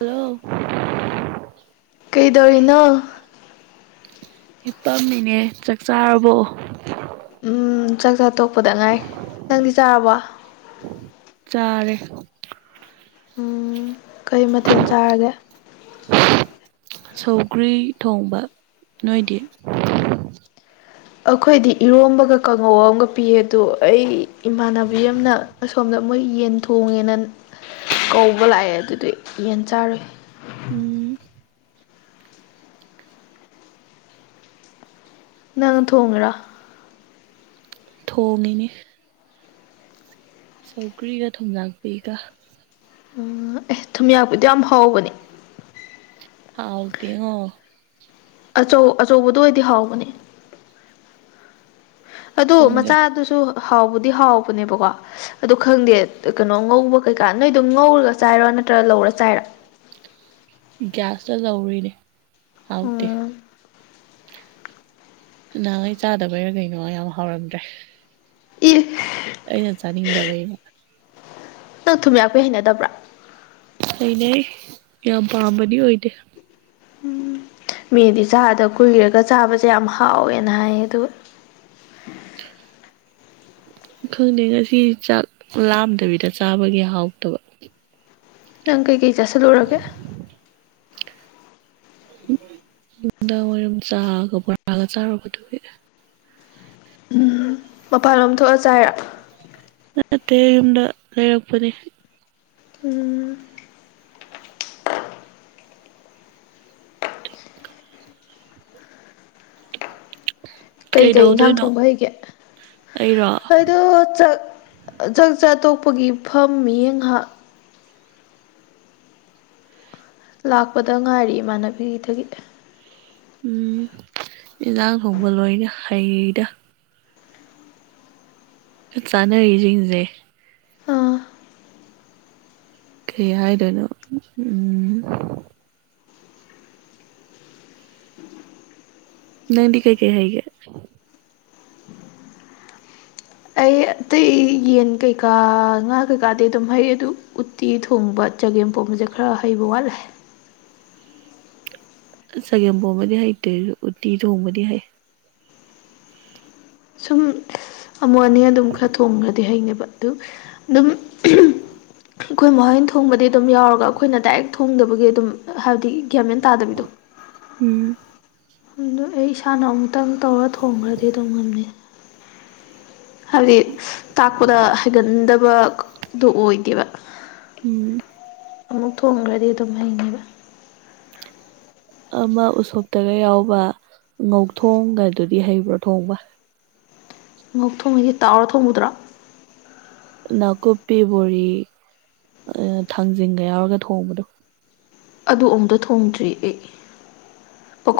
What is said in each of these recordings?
Hello ꯀꯩꯗꯧꯔꯤꯅꯣ ꯍꯤꯞ ꯄꯝꯃꯤꯅꯦ ꯆꯥꯛ ꯆꯥꯔꯕꯣ ꯎꯝ ꯆꯥꯛ ꯆꯥ ꯇꯣꯛꯄꯗ ꯉꯥꯏꯔꯤ ꯅꯪꯗꯤ ꯆꯥꯔꯕ ꯆꯥꯔꯦ ꯎꯝ ꯀꯔꯤ ꯃꯊꯦꯜ ꯆꯥꯔꯒꯦ ꯁꯧꯒ꯭ꯔꯤ ꯊꯣꯡꯕ ꯅꯣꯏꯗꯤ ꯑꯩꯈꯣꯏꯗꯤ ꯏꯔꯣꯝꯕꯒ ꯀꯥꯡꯉꯧ ꯑꯃꯒ ꯄꯤꯌꯦ ꯑꯗꯣ ꯑꯩ ꯏꯃꯥꯟꯅꯕꯤ ꯑꯃꯅ ꯑꯁꯣꯝꯗ ꯃꯣꯏ ꯌꯦꯟ ꯊꯣꯡꯉꯦꯅ ꯀꯧꯕ ꯂꯥꯛꯑꯦ ꯑꯗꯨꯗꯤ ꯌꯦꯟ ꯆꯥꯔꯨꯏ ꯎꯝ ꯅꯪ [unintelligible] ꯊꯣꯡꯉꯤꯔꯣ ꯊꯣꯡꯉꯤꯅꯦ ꯁꯧꯒ꯭ꯔꯤꯒ ꯊꯨꯝ ꯌꯥꯛꯄꯤꯒ ꯎꯝ ꯑꯦ ꯊꯨꯝꯌꯥꯛꯄꯤꯗꯣ ꯌꯥꯝ ꯍꯥꯎꯕꯅꯦ ꯍꯥꯎꯇꯦ ꯉꯣ ꯑꯆꯧ ꯑꯆꯧꯕꯗꯣ ꯑꯣꯏꯗꯤ ꯍꯥꯎꯕꯅꯦ ꯑꯗꯣ ꯈꯪꯗꯦ ꯃꯆꯥꯗꯨꯁꯨ ꯍꯥꯎꯕꯨꯗꯤ ꯍꯥꯎꯕꯅꯦꯕꯀꯣ ꯑꯗꯣ ꯈꯪꯗꯦ ꯀꯩꯅꯣ ꯉꯧꯕ ꯀꯩꯀꯥ ꯅꯣꯏꯗꯣ ꯉꯧꯔꯒ ꯆꯥꯏꯔꯣ ꯅꯠꯇ꯭ꯔꯒ ꯂꯧꯔ ꯆꯥꯏꯔꯣ ꯒ꯭ꯌꯥꯁꯇ ꯂꯧꯔꯤꯅꯦ ꯍꯥꯎꯇꯦ ꯎꯝ ꯅꯍꯥꯟꯒꯩ ꯆꯥꯗꯕꯩꯔ ꯀꯩꯅꯣ ꯌꯥꯝ ꯍꯥꯎꯔꯝꯗ꯭ꯔꯦ ꯏ ꯑꯩꯅ ꯆꯥꯅꯤꯡꯗꯕꯩ ꯅꯪ ꯊꯨꯝꯌꯥꯛꯄꯤ ꯍꯩꯅꯗꯕ꯭ꯔꯥ ꯍꯩꯅꯩ ꯌꯥꯝ ꯄꯥꯝꯕꯗꯤ ꯑꯣꯏꯗꯦ ꯎꯝ ꯃꯤꯗꯤ ꯆꯥꯗ ꯀꯨꯏꯔꯒ ꯆꯥꯕꯁꯦ ꯌꯥꯝ ꯍꯥꯎꯋꯦꯅ ꯍꯥꯏꯌꯦ ꯑꯗꯨꯒ ꯈꯪꯗꯦ ꯉꯁꯤ ꯆꯥꯛ ꯂꯥꯝꯗꯕꯤꯗ ꯆꯥꯕꯒꯤ ꯍꯥꯎꯇꯕ ꯅꯪ ꯀꯩꯀꯩ ꯆꯥꯁꯤꯜꯂꯨꯔꯒꯦ ꯅꯨꯡꯗꯥꯡ ꯋꯥꯔꯝ ꯆꯥꯒ ꯕꯣꯔꯥꯒ ꯆꯥꯔꯨꯕꯗꯨꯒꯤ ꯎꯝ ꯃꯄꯥꯟꯂꯣꯝ ꯊꯣꯛꯑ ꯆꯥꯏꯔꯣ ꯅꯠꯇꯦꯍꯦ ꯌꯨꯝꯗ ꯂꯩꯔꯛꯄꯅꯦ ꯎꯝ ꯀꯩꯀꯩ ꯏꯟꯖꯥꯡ ꯀꯩꯗꯧꯗꯣꯏꯅꯣ ꯊꯣꯡꯕ ꯍꯩꯒꯦ ꯑꯩꯔꯣ ꯑꯩꯗꯣ ꯆꯠ ꯆꯥꯛ ꯆꯥ ꯇꯣꯛꯄꯒꯤ ꯐꯝ ꯃꯤꯠꯌꯦ ꯉꯍꯥꯛ ꯂꯥꯛꯄꯗ ꯉꯥꯏꯔꯤ ꯏꯃꯥꯟꯅꯕꯤꯒꯤꯗꯗꯤ ꯎꯝ ꯏꯟꯖꯥꯡ ꯊꯣꯡꯕ ꯂꯣꯏꯅ ꯍꯩꯗ ꯆꯥꯅꯔꯤꯖꯤꯡꯖꯦ ꯑꯥ ꯀ꯭ꯔꯤ ꯍꯥꯏꯗꯣꯏꯅꯣ ꯎꯝ ꯅꯪꯗꯤ ꯀꯩ ꯀꯩ ꯍꯩꯒꯦ ꯑꯩ ꯑꯇꯩ ꯌꯦꯟ ꯀꯩꯀꯥ ꯉꯥ ꯀꯩꯀꯥꯗꯤ ꯑꯗꯨꯝ ꯍꯩ ꯑꯗꯨ ꯎꯠ ꯇꯤ ꯊꯣꯡꯕ ꯆꯒꯦꯝ ꯄꯣꯝꯕꯖꯦ ꯈꯔ ꯍꯩꯕ ꯋꯥꯠꯂꯦ ꯆꯒꯦꯝꯄꯣꯝꯕꯗꯤ ꯍꯩꯇꯦ ꯑꯩꯖꯨ ꯎꯇꯤ ꯊꯣꯡꯕꯗꯤ ꯍꯩ ꯁꯨꯝ ꯑꯃꯨꯛ ꯑꯅꯤ ꯑꯗꯨꯝ ꯈꯔ ꯊꯣꯡꯈ꯭ꯔꯗꯤ ꯍꯩꯅꯦꯕ ꯑꯗꯨ ꯑꯗꯨꯝ ꯑꯩꯈꯣꯏ ꯃꯥꯍꯣꯏꯅ ꯊꯣꯡꯕꯗꯤ ꯑꯗꯨꯝ ꯌꯥꯎꯔꯒ ꯑꯩꯈꯣꯏꯅ ꯗꯥꯏꯔꯦꯛ ꯊꯣꯡꯗꯕꯒꯤ ꯑꯗꯨꯝ ꯍꯥꯏꯕꯗꯤ ꯒ꯭ꯌꯥꯟ ꯃꯦꯟ ꯇꯥꯗꯕꯤꯗꯣ ꯎꯝ ꯑꯗꯨ ꯑꯩ ꯏꯁꯥꯅ ꯑꯃꯨꯛꯇꯪ ꯇꯧꯔ ꯊꯣꯡꯈ꯭ꯔꯗꯤ ꯑꯗꯨꯝ ꯉꯝꯅꯤ ꯍꯥꯏꯕꯗꯤ ꯇꯥꯛꯄꯗ ꯍꯩꯒꯟꯗꯕꯗꯣ ꯑꯣꯏꯗꯦꯕ ꯎꯝ ꯑꯃꯨꯛ ꯊꯣꯡꯒ꯭ꯔꯗꯤ ꯑꯗꯨꯝ ꯍꯩꯅꯤꯕ ꯑꯃ ꯎꯁꯣꯞꯇꯒ ꯌꯥꯎꯕ ꯉꯧ ꯊꯣꯡꯒꯗꯨꯗꯤ ꯍꯩꯕ꯭ꯔꯣ ꯊꯣꯡꯕ ꯉꯧ ꯊꯣꯡ ꯍꯥꯏꯗꯤ ꯇꯥꯎꯔ ꯊꯣꯡꯕꯗꯨꯔꯣ ꯅꯥꯀꯨꯞꯄꯤ ꯕꯣꯔꯤ ꯑ ꯊꯥꯡꯖꯤꯡꯒ ꯌꯥꯎꯔꯒ ꯊꯣꯡꯕꯗꯣ ꯑꯗꯨ ꯑꯝꯇ ꯊꯣꯡꯗ꯭ꯔꯤ ꯑꯩ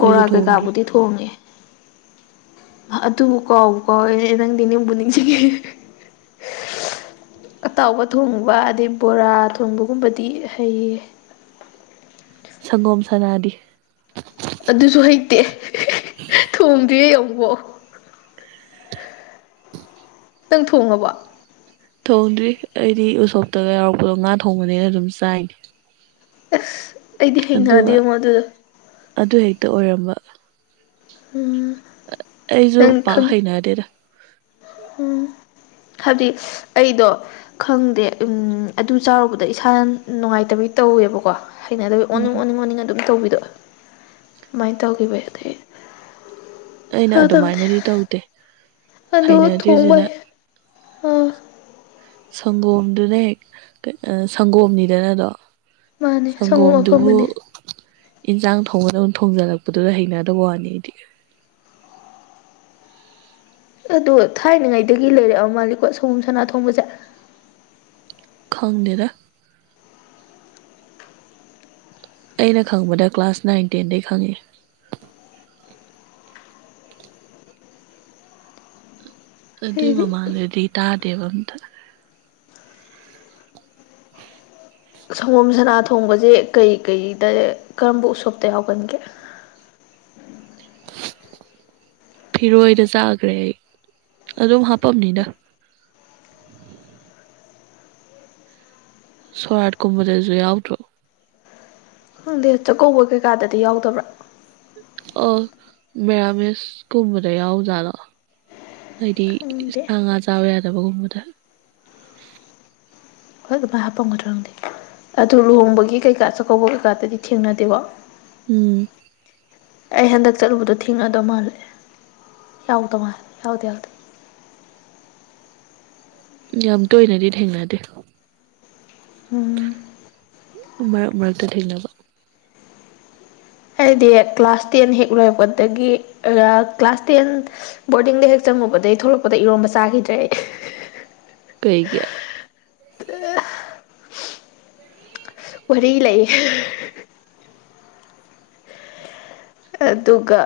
ꯑꯩꯁꯨ ꯊꯣꯡꯗ꯭ꯔꯤ ꯀꯩꯀꯥꯕꯨꯗꯤ ꯊꯣꯡꯉꯦ ꯑꯗꯨꯕꯨ ꯀꯥꯎꯕꯨ ꯀꯥꯎꯔꯦ ꯅꯪꯗꯤ ꯅꯤꯡꯕꯨ ꯅꯤꯡꯁꯤꯡꯉꯤ ꯑꯇꯥꯎꯕ ꯊꯣꯡꯕ ꯑꯗꯩ ꯕꯣꯔꯥ ꯊꯣꯡꯕꯒꯨꯝꯕꯗꯤ ꯍꯩꯌꯦ ꯁꯪꯒꯣꯝ ꯁꯅꯥꯗꯤ ꯑꯗꯨꯁꯨ ꯍꯩꯇꯦ ꯊꯣꯡꯗ꯭ꯔꯤꯌꯦ ꯑꯃꯨꯛ ꯐꯧ ꯅꯪ ꯊꯣꯡꯉꯕꯣ ꯊꯣꯡꯗ꯭ꯔꯤ ꯑꯩꯗꯤ ꯎꯁꯣꯞꯇꯒ ꯌꯥꯎꯔꯛꯄꯗꯣ ꯉꯥ ꯊꯣꯡꯕꯅꯦꯅ ꯑꯗꯨꯝ ꯆꯥꯏꯅꯤ ꯑꯁ ꯑꯩꯗꯤ ꯑꯗꯨꯒ ꯍꯩꯅꯗꯦꯉꯣ ꯑꯗꯨꯗꯣ ꯑꯗꯨ ꯍꯦꯛꯇ ꯑꯣꯏꯔꯝꯕ ꯎꯝ ꯑꯩꯖꯨ ꯅꯪ ꯄꯥꯛ ꯈꯪ ꯍꯩꯩꯅꯗꯦꯗ ꯎꯝ ꯈꯔꯗꯤ ꯑꯩꯗꯣ ꯈꯪꯗꯦ ꯎꯝ ꯑꯗꯨ ꯆꯥꯔꯨꯕꯗ ꯏꯁꯥ ꯌꯥꯝ ꯅꯨꯡꯉꯥꯏꯇꯕꯤ ꯇꯧꯋꯦꯕꯀꯣ ꯍꯩꯅꯗꯕꯩ ꯑꯣꯅꯤꯡ ꯎꯝ ꯑꯣꯅꯤꯡ ꯑꯣꯅꯤꯡ ꯑꯗꯨꯝ ꯇꯧꯕꯤꯗꯣ ꯑꯃꯥꯏꯅ ꯇꯧꯈꯤꯕꯩ ꯑꯗꯩ ꯑꯩꯅ ꯆꯥꯗꯕꯅꯦ ꯑꯗꯨꯃꯥꯏꯅꯗꯤ ꯇꯧꯗꯦ ꯑꯗꯣ ꯍꯩꯅꯗ꯭ꯔꯤꯁꯤꯅ ꯊꯣꯡꯕꯩ ꯁꯪꯒꯣꯝꯗꯨꯅ ꯍꯦꯛ ꯀ ꯑ ꯁꯪꯒꯣꯝꯅꯤꯗꯅꯗꯣ ꯃꯥꯅꯦ ꯁꯪꯒꯣꯝ ꯁꯪꯒꯣꯝꯗꯨꯕꯨ ꯑꯐꯝꯕꯅꯦ ꯏꯟꯁꯥꯡ ꯊꯣꯡꯕꯗꯧ ꯊꯣꯡꯖꯜꯂꯛꯄꯗꯨꯗ ꯍꯩꯅꯗꯕ ꯋꯥꯅꯤ ꯑꯩꯗꯤ ꯑꯗꯣ ꯊꯥꯏꯅꯉꯩꯗꯒꯤ ꯂꯩꯔꯛꯑ ꯃꯥꯜꯂꯤꯀꯣ ꯁꯪꯒꯣꯝ ꯁꯅꯥ ꯊꯣꯡꯕꯁꯦ ꯈꯪꯗꯦꯗ ꯑꯩꯅ ꯈꯪꯕꯗ ꯀ꯭ꯂꯥꯁ ꯅꯥꯏꯟ ꯇꯦꯟꯗꯩ ꯈꯪꯉꯛꯑꯦ ꯑꯗꯨꯏ ꯑꯩꯗꯤ ꯃꯃꯥꯡꯗꯗꯤ ꯇꯥꯗꯦꯕ ꯑꯝꯇ ꯁꯪꯒꯣꯝ ꯁꯥꯅꯥ ꯊꯣꯡꯕꯁꯦ ꯀꯩ ꯀꯩꯗ ꯀꯔꯝꯕ ꯎꯁꯣꯞꯇ ꯌꯥꯎꯒꯟꯒꯦ ꯐꯤꯔꯣꯏꯗ ꯆꯥꯒ꯭ꯔꯦ ꯑꯩ ꯑꯗꯨꯝ ꯍꯥꯞꯄꯝꯅꯤꯗ ꯁꯣꯔꯥꯠꯀꯨꯝꯕꯗꯖꯨ ꯌꯥꯎꯗ꯭ꯔꯣ ꯈꯪꯗꯦ ꯆꯥꯛꯀꯧꯕ ꯀꯩꯀꯥꯗꯗꯤ ꯌꯥꯎꯗꯕ꯭ꯔꯥ ꯑꯣ ꯃꯦꯔꯥꯃꯦꯁ ꯀꯨꯝꯕꯗ ꯌꯥꯎꯖꯥꯠꯂꯣ ꯍꯥꯏꯗꯤ ꯈꯪꯗꯦ ꯁꯥ ꯉꯥ ꯆꯥꯕ ꯌꯥꯗꯕꯒꯨꯝꯕꯗ ꯍꯣꯏ ꯑꯗꯨꯃꯥꯏ ꯍꯥꯄꯝꯒꯗ꯭ꯔ ꯈꯪꯗꯦ ꯑꯗꯨ ꯂꯨꯍꯣꯡꯕꯒꯤ ꯀꯩꯀꯥ ꯆꯥꯛꯀꯧꯕ ꯀꯩꯀꯥꯗꯗꯤ ꯊꯦꯡꯅꯗꯦꯀꯣ ꯎꯝ ꯑꯩ ꯍꯟꯗꯛ ꯆꯠꯂꯨꯕꯗꯣ ꯊꯤꯡꯅꯗ ꯃꯥꯜꯂꯦ ꯌꯥꯎꯗ ꯃꯥꯜꯂꯦ ꯌꯥꯎꯗꯦ ꯌꯥꯎꯗꯦ ꯌꯥꯝ ꯇꯣꯏꯅꯗꯤ ꯊꯦꯡꯅꯗꯦ ꯎꯝ ꯃꯔꯛ ꯃꯔꯛꯇ ꯊꯦꯡꯅꯕ ꯍꯥꯏꯗꯤ ꯀ꯭ꯂꯥꯁ ꯇꯦꯟ ꯍꯦꯛ ꯂꯣꯏꯔꯛꯄꯗꯒꯤ ꯑ ꯀ꯭ꯂꯥꯁ ꯇꯦꯟ ꯕꯣꯔꯗꯤꯡꯗ ꯍꯦꯛ ꯆꯪꯉꯨꯕꯗꯩ ꯊꯣꯛꯂꯛꯄꯗ ꯏꯔꯣꯝꯕ ꯆꯥꯒꯤꯗ꯭ꯔꯦ ꯑꯩ ꯀꯩꯒꯤ ꯗꯦ ꯋꯥꯔꯤ ꯂꯩ ꯑꯗꯨꯒ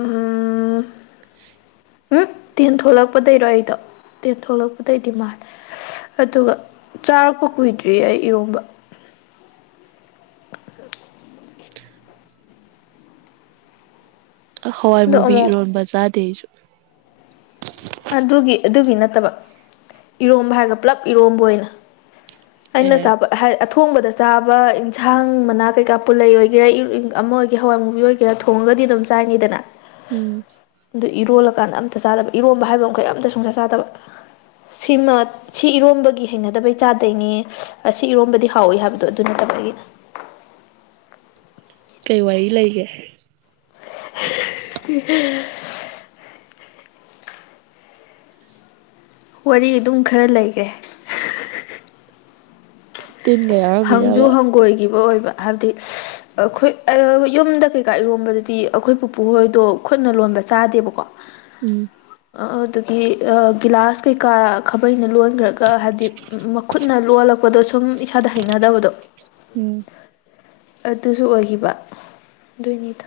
ꯎꯝ ꯍꯨꯡ ꯇꯦꯟ ꯊꯣꯛꯂꯛꯄꯗꯩꯔꯣ ꯑꯩꯗꯣ ꯇꯦꯟ ꯊꯣꯛꯂꯛꯄꯗꯩꯗꯤ ꯃꯥꯜꯂꯦ ꯑꯗꯨꯒ ꯆꯥꯔꯛꯄ ꯀꯨꯏꯗ꯭ꯔꯤꯌꯦ ꯑꯩ ꯏꯔꯣꯝꯕ ꯑ ꯍꯋꯥꯏ ꯑꯗꯣ ꯃꯨꯕꯤ ꯑꯃꯨꯛ ꯏꯔꯣꯟꯕ ꯆꯥꯗꯦ ꯑꯩꯁꯨ ꯑꯗꯨꯒꯤ ꯑꯗꯨꯒꯤ ꯅꯠꯇꯕ ꯏꯔꯣꯝꯕ ꯍꯥꯏꯔꯒ ꯄꯨꯂꯞ ꯏꯔꯣꯝꯕ ꯑꯣꯏꯅ ꯑꯩꯅ ꯑꯦ ꯆꯥꯕ ꯍꯥꯏ ꯑꯊꯣꯡꯕꯗ ꯆꯥꯕ ꯏꯟꯁꯥꯡ ꯃꯅꯥ ꯀꯩꯀꯥ ꯄꯨꯜꯂꯩ ꯑꯣꯏꯒꯦꯔꯥ ꯏꯔ ꯏꯪ ꯑꯃ ꯑꯣꯏꯒꯦ ꯍꯋꯥꯏ ꯃꯨꯕꯤ ꯑꯣꯏ ꯒꯦꯔꯥ ꯊꯣꯡꯉꯒꯗꯤ ꯑꯗꯨꯝ ꯆꯥꯏꯅꯤꯗꯅ ꯎꯝ ꯑꯗꯨ ꯏꯔꯣꯜꯂꯀꯥꯟꯗ ꯑꯝꯇ ꯆꯥꯗꯕ ꯏꯔꯣꯝꯕ ꯍꯥꯏꯕ ꯃꯈꯩ ꯑꯝꯇ ꯁꯨꯡꯆꯥ ꯆꯥꯗꯕ ꯁꯤꯃ ꯁꯤ ꯏꯔꯣꯝꯕꯒꯤ ꯍꯩꯅꯗꯕꯩ ꯆꯥꯗꯩꯅꯦ ꯑꯁꯤ ꯏꯔꯣꯝꯕꯗꯤ ꯍꯥꯎꯏ ꯍꯥꯏꯕꯗꯣ ꯑꯗꯨ ꯅꯠꯇꯕꯒꯤ ꯀꯩ ꯋꯥꯔꯤ ꯂꯩꯒꯦ [unintelligible] ꯋꯥꯔꯤ ꯑꯗꯨꯝ ꯈꯔ ꯂꯩꯒꯦ ꯇꯤꯟꯒ ꯌꯥ ꯍꯪꯖꯨ ꯍꯪꯒꯣꯏꯒꯤꯕ ꯑꯣꯏꯕ ꯍꯥꯏꯕꯗꯤ ꯑꯈꯣꯏ ꯑ ꯌꯨꯝꯗ ꯀꯩꯀꯥ ꯏꯔꯣꯝꯕꯗꯗꯤ ꯑꯈꯣꯏ ꯄꯨꯄꯨ ꯍꯣꯏꯗꯣ ꯈꯨꯠꯅ ꯂꯣꯟꯕ ꯆꯥꯗꯦꯕꯀꯣ ꯎꯝ ꯑ ꯑ ꯗꯨꯗꯤ ꯑ ꯒꯤꯂꯥꯁ ꯀꯩꯀꯥ ꯈꯥꯕꯩꯅ ꯂꯣꯟꯒ꯭ꯔꯒ ꯍꯥꯏꯕꯗꯤ ꯃꯛ ꯈꯨꯠꯅ ꯂꯣꯜꯂꯛꯄꯗꯣ ꯁꯨꯝ ꯏꯁꯥꯗ ꯍꯩꯅꯗꯕꯗꯣ ꯎꯝ ꯑꯗꯨꯖꯨ ꯑꯣꯏꯒꯤꯕ ꯑꯗꯨꯏꯅꯤꯗ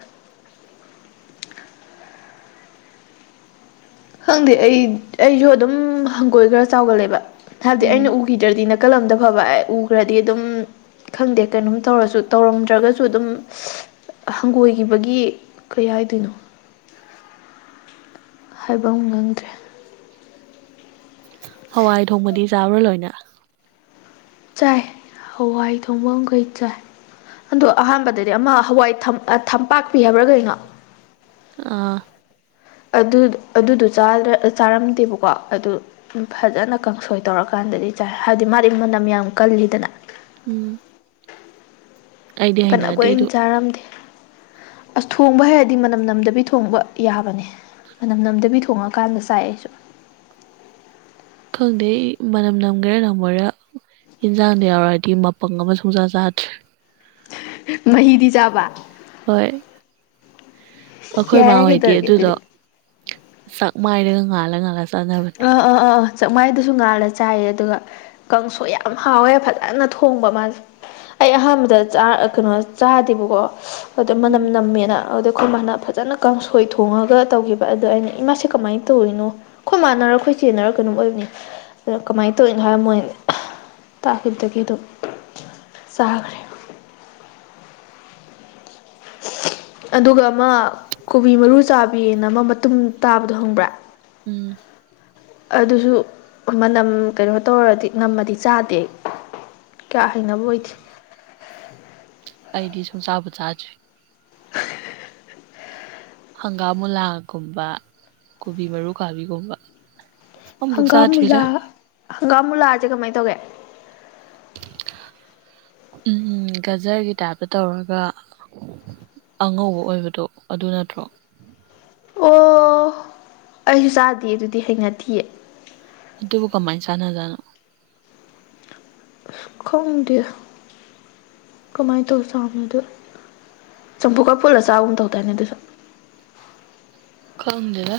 ꯈꯪꯗꯦ ꯑꯩ ꯑꯩꯖꯨ ꯑꯗꯨꯝ ꯍꯪꯒꯣꯏ ꯈ꯭ꯔ ꯆꯥꯎꯒꯜꯂꯦꯕ ꯍꯥꯏꯕꯗꯤ ꯎꯝ ꯑꯩꯅ ꯎꯒꯤ ꯒꯤꯗ꯭ꯔꯗꯤ ꯅꯥꯀꯜ ꯑꯝꯗ ꯐꯕ ꯑꯩ ꯎꯒ꯭ꯔꯗꯤ ꯑꯗꯨꯝ ꯈꯪꯗꯦ ꯀꯩꯅꯣꯝ ꯇꯧꯔꯁꯨ ꯇꯧꯔꯝꯗ꯭ꯔꯒꯖꯨ ꯑꯗꯨꯝ ꯍꯪꯒꯣꯏꯒꯤꯕꯒꯤ ꯀꯩ ꯍꯥꯏꯗꯣꯏꯅꯣ ꯍꯥꯏꯕꯝ ꯒꯪꯗ꯭ꯔꯦ ꯍꯋꯥꯏ ꯊꯣꯡꯕꯗꯤ ꯆꯥꯕ꯭ꯔ ꯂꯣꯏꯅ ꯆꯥꯏ ꯍꯋꯥꯏ ꯊꯣꯡꯕꯝꯈꯩ ꯆꯥꯏ ꯑꯗꯣ ꯑꯍꯥꯟꯕꯗꯗꯤ ꯑꯃ ꯍꯋꯥꯏ ꯊꯝ ꯑ ꯊꯝꯄꯥꯛꯄꯤ ꯍꯥꯏꯕ꯭ꯔꯥ ꯀꯩꯅꯣ ꯑꯥ ꯑꯗꯨ ꯑꯗꯨꯗꯣ ꯆꯥꯗ ꯆꯥꯔꯝꯗꯦꯕꯀꯣ ꯑꯗꯨ ꯐꯖꯅ ꯀꯥꯡꯁꯣꯏ ꯇꯧꯔꯀꯥꯟꯗꯗꯤ ꯆꯥꯏ ꯍꯥꯏꯗꯤ ꯃꯥꯗꯤ ꯃꯅꯝ ꯌꯥꯝ ꯀꯜꯂꯤꯗꯅ ꯎꯝ ꯑꯩꯗꯤ ꯐꯅ ꯍꯩꯅꯗꯦ ꯀꯨꯢꯟ ꯑꯗꯨ ꯆꯥꯔꯝꯗꯦ ꯑꯁ ꯊꯣꯡꯕ ꯍꯩꯔꯗꯤ ꯃꯅꯝ ꯅꯝꯗꯕꯤ ꯊꯣꯡꯕ ꯌꯥꯕꯅꯦ ꯃꯅꯝ ꯅꯝꯗꯕꯤ ꯊꯣꯡꯉꯀꯥꯟꯗ ꯆꯥꯏ ꯑꯩꯁꯨ ꯈꯪꯗꯦ ꯑꯩ ꯃꯅꯝ ꯅꯝꯒꯦꯔꯥ ꯅꯝꯃꯣꯏꯔꯥ ꯢꯟꯖꯥꯡꯗ ꯌꯥꯎꯔꯛꯑꯗꯤ ꯃꯄꯪ ꯑꯃ ꯁꯨꯡꯆꯥ ꯆꯥꯗ꯭ꯔꯦ ꯃꯍꯤꯗꯤ ꯆꯥꯕ ꯍꯣꯏ ꯌꯥꯔꯦ ꯑꯈꯣꯏꯃꯥꯍꯣꯏꯗꯤ ꯀꯩꯗꯧꯔꯒꯦ ꯑꯗꯨꯗꯣ ꯑꯗꯨꯗꯤ ꯆꯥꯛꯃꯥꯢꯗꯒ ꯉꯥꯜꯂ ꯉꯥꯜꯂ ꯆꯥꯅꯕꯅꯦ ꯑꯥ ꯑꯥ ꯑꯥ ꯑꯥ ꯆꯥꯛꯃꯥꯏꯗꯁꯨ ꯉꯥꯜꯂ ꯆꯥꯏꯌꯦ ꯑꯗꯨꯒ ꯀꯥꯡꯁꯣꯢ ꯌꯥꯝ ꯍꯥꯎꯋꯦ ꯐꯖꯅ ꯊꯣꯡꯕ ꯃꯥꯖꯦ ꯑꯩ ꯑꯍꯥꯟꯕꯗ ꯆꯥ ꯀꯩꯅꯣ ꯆꯥꯗꯦꯕꯀꯣ ꯑꯗ ꯃꯅꯝ ꯎꯝ ꯅꯝꯃꯦꯅ ꯑꯗꯣ ꯈꯣꯏ ꯃꯥꯅ ꯐꯖꯅ ꯀꯥꯡꯁꯣꯏ ꯊꯣꯡꯉꯒ ꯇꯧꯒꯤꯕ ꯑꯗꯣ ꯑꯩꯅ ꯏꯃꯥꯁꯤ ꯀꯃꯥꯏꯟ ꯇꯧꯋꯤꯅꯣ ꯈꯣꯏ ꯃꯥꯅꯔ ꯈꯣꯏ ꯆꯦꯅꯔ ꯀꯩꯅꯣꯝ ꯑꯣꯏꯕꯅꯤ ꯑꯗ ꯀꯃꯥꯏꯟ ꯇꯧꯋꯤꯢꯅꯣ ꯍꯥꯏꯕ ꯃꯣꯏ ꯇꯥꯈꯤꯕꯗꯒꯤꯗꯨꯝ ꯆꯥꯒꯔꯦ [unintelligible] ꯑꯗꯨꯒ ꯑꯃ ꯀꯣꯕꯤ ꯃꯔꯨ ꯆꯥꯕꯤꯅ ꯑꯃ ꯃꯇꯨꯝ ꯇꯥꯕꯗꯣ ꯈꯪꯕ꯭ꯔꯥ ꯎꯝ ꯑꯗꯨꯁꯨ ꯃꯅꯝ ꯀꯩꯅꯣ ꯇꯧꯔꯗꯤ ꯅꯝꯃꯗꯤ ꯆꯥꯗꯦ ꯑꯩ ꯀ꯭ꯌꯥ ꯍꯩꯅꯕ ꯑꯣꯏꯗꯦ ꯑꯩꯗꯤ ꯁꯨꯡꯆꯥꯕꯨ ꯆꯥꯗ꯭ꯔꯤ ꯍꯪꯒꯥꯝ ꯃꯨꯂꯥꯒꯨꯝꯕ ꯀꯣꯕꯤ ꯃꯔꯨ ꯀꯥꯕꯤꯒꯨꯝꯕ ꯑꯝꯕꯨꯛ ꯍꯪꯒꯥꯝ ꯃꯨꯂꯥ ꯆꯥꯗ꯭ꯔꯤꯗ ꯍꯪꯒꯥꯝ ꯃꯨꯂꯥꯖꯦ ꯀꯃꯥꯏꯟ ꯇꯧꯒꯦ ꯎꯝ ꯒꯖꯔꯒꯤ ꯇꯥꯏꯞꯇ ꯇꯧꯔꯒ ꯑꯉꯧꯕ ꯑꯣꯏꯕꯗꯣ ꯑꯗꯨ ꯅꯠꯇ꯭ꯔꯣ ꯑꯣ ꯑꯩꯖꯨ ꯆꯥꯗꯤꯌꯦ ꯑꯗꯨꯗꯤ ꯍꯩꯅꯊꯤꯌꯦ ꯑꯗꯨꯕꯨ ꯀꯃꯥꯏ ꯆꯥꯟꯅꯖꯥꯠꯅꯣ ꯈꯪꯗꯦ ꯀꯃꯥꯏꯟ ꯇꯧꯆꯅꯣꯗꯨ ꯆꯝꯐꯨꯠꯀ ꯐꯨꯜꯂ ꯆꯥꯕꯒꯨꯝ ꯇꯧꯗꯥꯏꯅꯦ ꯑꯗꯨꯁꯨ ꯈꯪꯗꯦꯗ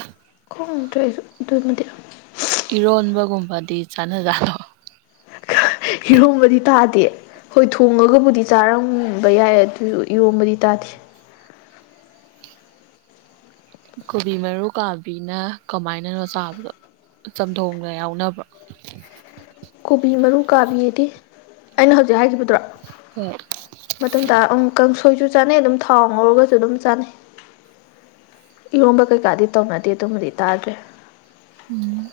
ꯈꯪꯗ꯭ꯔꯦ ꯑꯩꯁꯨ ꯑꯗꯨꯃꯗꯤ ꯏꯔꯣꯟꯕ ꯒꯨꯝꯕꯗꯤ ꯆꯥꯅꯖꯥꯠꯂꯣ ꯍꯤꯔꯣꯝꯕꯗꯤ ꯇꯥꯗꯦ ꯍꯣꯏ ꯊꯣꯡꯉꯒꯕꯨꯗꯤ ꯆꯥꯔꯝꯕ ꯌꯥꯏ ꯑꯗꯨ ꯏꯔꯣꯝꯕꯗꯤ ꯇꯥꯗꯦ ꯀꯣꯕꯤ ꯃꯔꯨ ꯀꯥꯕꯤꯅ ꯀꯃꯥꯏꯅꯅꯣ ꯆꯥꯕꯗꯣ ꯆꯝꯊꯣꯡꯗ ꯌꯥꯎꯅꯕ꯭ꯔꯣ ꯀꯣꯕꯤ ꯃꯔꯨ ꯀꯥꯕꯤꯗꯤ ꯑꯩꯅ ꯍꯧꯖꯤꯛ ꯍꯥꯏꯒꯤꯕꯗꯨꯔꯣ ꯍꯣꯏ ꯃꯇꯨꯝ ꯇꯥ ꯑꯪ ꯀꯥꯡꯁꯣꯏꯁꯨ ꯆꯥꯅꯩ ꯑꯗꯨꯝ ꯊꯥꯎ ꯉꯧꯔꯒꯖꯨ ꯑꯗꯨꯝ ꯆꯥꯅꯩ ꯏꯔꯣꯝꯕ ꯀꯩꯀꯥꯗꯤ ꯇꯧꯅꯗꯦ ꯑꯗꯨꯃꯗꯤ ꯇꯥꯗ꯭ꯔꯤ ꯎꯝ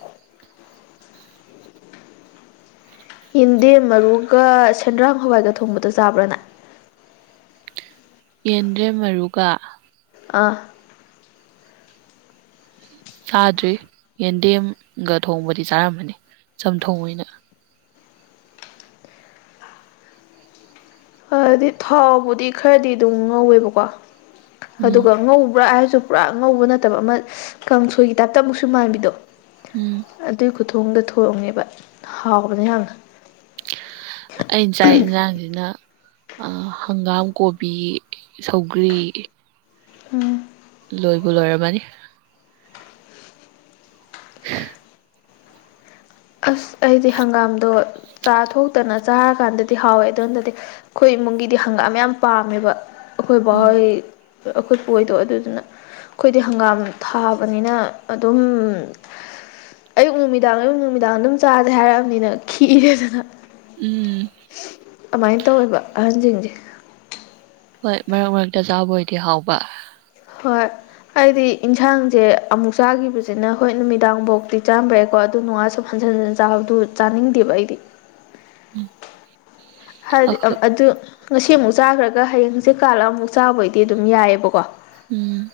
ꯌꯦꯟꯗꯦꯝ ꯃꯔꯨꯒ ꯁꯦꯟꯗ꯭ꯔꯥꯡ ꯍꯋꯥꯏꯒ ꯊꯣꯡꯕꯗꯣ ꯆꯥꯕ꯭ꯔꯅ꯫ ꯌꯦꯟꯗ꯭ꯔꯦꯝ ꯃꯔꯨꯒꯥ꯫ ꯑꯥ꯫ ꯆꯥꯗ꯭ꯔꯤ ꯌꯦꯟꯗꯦꯝꯒ ꯊꯣꯡꯕꯗꯤ ꯆꯥꯔꯝꯑꯅꯤ ꯆꯝꯊꯣꯡ ꯑꯣꯏꯅ꯫ ꯐꯗꯤ ꯊꯥꯎꯕꯨꯗꯤ ꯈꯔꯗꯤ ꯑꯗꯨꯝ ꯉꯧꯋꯦꯕꯀꯣ ꯎꯝ ꯑꯗꯨꯒ ꯉꯧꯕ꯭ꯔꯥ ꯍꯥꯏꯁꯨ ꯄꯨꯔꯥ ꯑꯉꯧꯕ ꯅꯠꯇꯕ ꯑꯃ ꯀꯥꯡꯁꯣꯏꯒꯤ ꯇꯥꯏꯞꯇ ꯑꯃꯨꯛꯁꯨ ꯃꯥꯟꯕꯤꯗꯣ꯫ ꯎꯝ꯫ ꯑꯗꯨꯏ ꯈꯨꯊꯣꯡꯗ ꯊꯣꯡꯉꯦꯕ ꯍꯥꯎꯕꯅꯦ ꯌꯥꯝꯅ꯫ ꯑꯩꯟ ꯆꯥꯢ ꯏꯟꯖꯥꯡꯖꯤꯅ ꯑꯥ ꯍꯪꯒꯥꯝ ꯀꯣꯕꯤ ꯁꯧꯒ꯭ꯔꯤ꯫ ꯎꯝ꯫ ꯂꯣꯏꯕꯨ ꯂꯣꯏꯔꯝꯃꯅꯤ꯫ [unintelligible] ꯑꯁ ꯑꯩꯗꯤ ꯍꯪꯒꯥꯝꯗꯣ ꯆꯥꯊꯣꯛꯇꯅ ꯆꯥꯔꯀꯥꯟꯗꯗꯤ ꯍꯥꯎꯋꯦ ꯑꯗꯣꯟꯗꯗꯤ ꯑꯩꯈꯣꯏ ꯏꯃꯨꯡꯒꯤꯗꯤ ꯍꯪꯒꯥꯝ ꯌꯥꯝ ꯄꯥꯝꯃꯦꯕ ꯑꯈꯣꯏ ꯕꯥꯍꯣꯏ ꯑꯈꯣꯢꯄꯨ ꯍꯣꯢꯗꯣ ꯑꯗꯨꯗꯨꯅ ꯈꯣꯏꯗꯤ ꯍꯪꯒꯥꯝ ꯊꯥꯕꯅꯤꯅ ꯑꯗꯨꯝ ꯑꯌꯨꯛ ꯅꯨꯃꯤꯗꯥꯡ ꯑꯌꯨꯛ ꯅꯨꯃꯤꯗꯥꯡ ꯑꯗꯨꯝ ꯆꯥꯖꯦ ꯍꯥꯏꯔꯑꯝꯅꯤꯅ ꯈꯤꯔꯦꯗꯅ꯫ ꯎꯝ꯫ ꯑꯗꯨꯃꯥꯏꯅ ꯇꯧꯋꯦꯕ ꯑꯍꯟꯖꯤꯡꯖꯦ꯫ ꯍꯣꯏ ꯃꯔꯛ ꯃꯔꯛꯇ ꯆꯥꯕ ꯑꯣꯏꯗꯤ ꯍꯥꯎꯕ꯫ ꯍꯣꯏ꯫ ꯍꯥꯏꯗꯤ ꯏꯖꯥꯡꯖꯦ ꯑꯃꯨꯛ ꯆꯥꯈꯤꯕꯁꯤꯅ ꯍꯣꯏ ꯅꯨꯃꯤꯗꯥꯡ ꯕꯥꯎꯇꯤ ꯆꯥꯔꯝꯕ ꯌꯥꯏꯀꯣ ꯑꯗꯨ ꯅꯨꯡꯉꯥꯜ ꯁꯧ ꯍꯟꯖꯟ ꯍꯟꯖꯟ ꯆꯥꯕꯗꯨ ꯆꯥꯅꯤꯡꯗꯦꯕ ꯑꯩꯗꯤ꯫ [unintelligible] ꯍꯥꯏꯗꯤ ꯑ ꯑꯩꯈꯣꯏ ꯑꯗꯨ ꯉꯁꯤ ꯑꯃꯨꯛ ꯆꯥꯈ꯭ꯔꯒ ꯍꯌꯦꯡ ꯍꯪꯁꯤꯠ ꯀꯥꯜꯂ ꯑꯃꯨꯛ ꯆꯥꯕ ꯑꯣꯏꯗꯤ ꯌꯥꯏꯑꯦꯕꯀꯣ꯫ ꯎꯝ꯫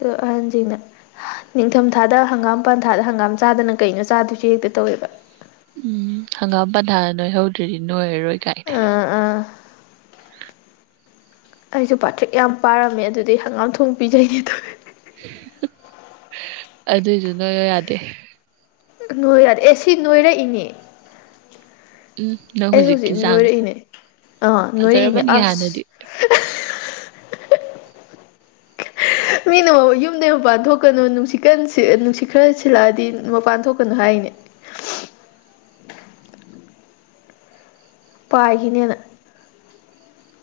ꯗꯣ ꯑꯍꯟꯖꯤꯡꯅ ꯅꯤꯡꯊꯝꯊꯥꯗ ꯍꯪꯒꯥꯝ ꯄꯥꯟꯊꯥꯗ ꯍꯪꯒꯥꯝ ꯆꯥꯗꯅ ꯀꯩꯅꯣ ꯆꯥꯗꯣꯏꯁꯦ ꯍꯦꯛꯇ ꯇꯧꯋꯦꯕ꯫ ꯎꯝ ꯍꯪꯒꯥꯝ ꯄꯟꯊꯥ ꯅꯣꯏ ꯍꯧꯗ꯭ꯔꯗꯤ ꯅꯣꯏꯔꯔꯣꯏ ꯀꯥꯏꯅ꯫ ꯎꯝ꯫ ꯑꯩꯁꯨ ꯄꯥꯇ꯭ꯔꯤꯛ ꯌꯥꯝ ꯄꯥꯔꯝꯃꯦ ꯑꯗꯨꯗꯩ ꯍꯪꯒꯥꯝ ꯊꯣꯡ ꯄꯤꯖꯩꯅꯦ ꯇꯧꯋ꯫ꯦ [unintelligible] ꯑꯗꯨꯏꯖꯨ ꯅꯣꯏꯌꯨ ꯌꯥꯗꯦ꯫ ꯅꯣꯏ ꯌꯥꯗꯦ ꯑꯦ ꯁꯤ ꯅꯣꯏꯔꯛꯏꯅꯦ꯫ ꯎꯝ ꯅꯪ ꯑꯩ ꯍꯧꯖꯤꯛꯀꯤ ꯍꯧꯖꯤꯛ ꯆꯥꯡꯁꯦ ꯅꯣꯏꯔꯛꯏꯅꯦ ꯑꯥ ꯅꯣꯏꯔꯛꯏꯅꯦ ꯐꯖꯔꯕꯅꯤ ꯑꯁ꯫ ꯍꯥꯟꯅꯗꯤ ꯃꯤꯅꯕꯧ ꯌꯨꯝꯗꯒꯤ ꯃꯄꯥꯟ ꯊꯣꯛꯀꯅꯨ ꯅꯨꯡꯁꯤꯠꯀꯟ ꯅꯨꯡꯁꯤꯠ ꯈꯔ ꯁꯤꯜꯂꯛꯑꯗꯤ ꯃꯄꯥꯟ ꯊꯣꯛꯀꯅꯨ ꯍꯥꯏꯅꯦ꯫ ꯄꯥꯏꯒꯤꯅꯦꯅ꯫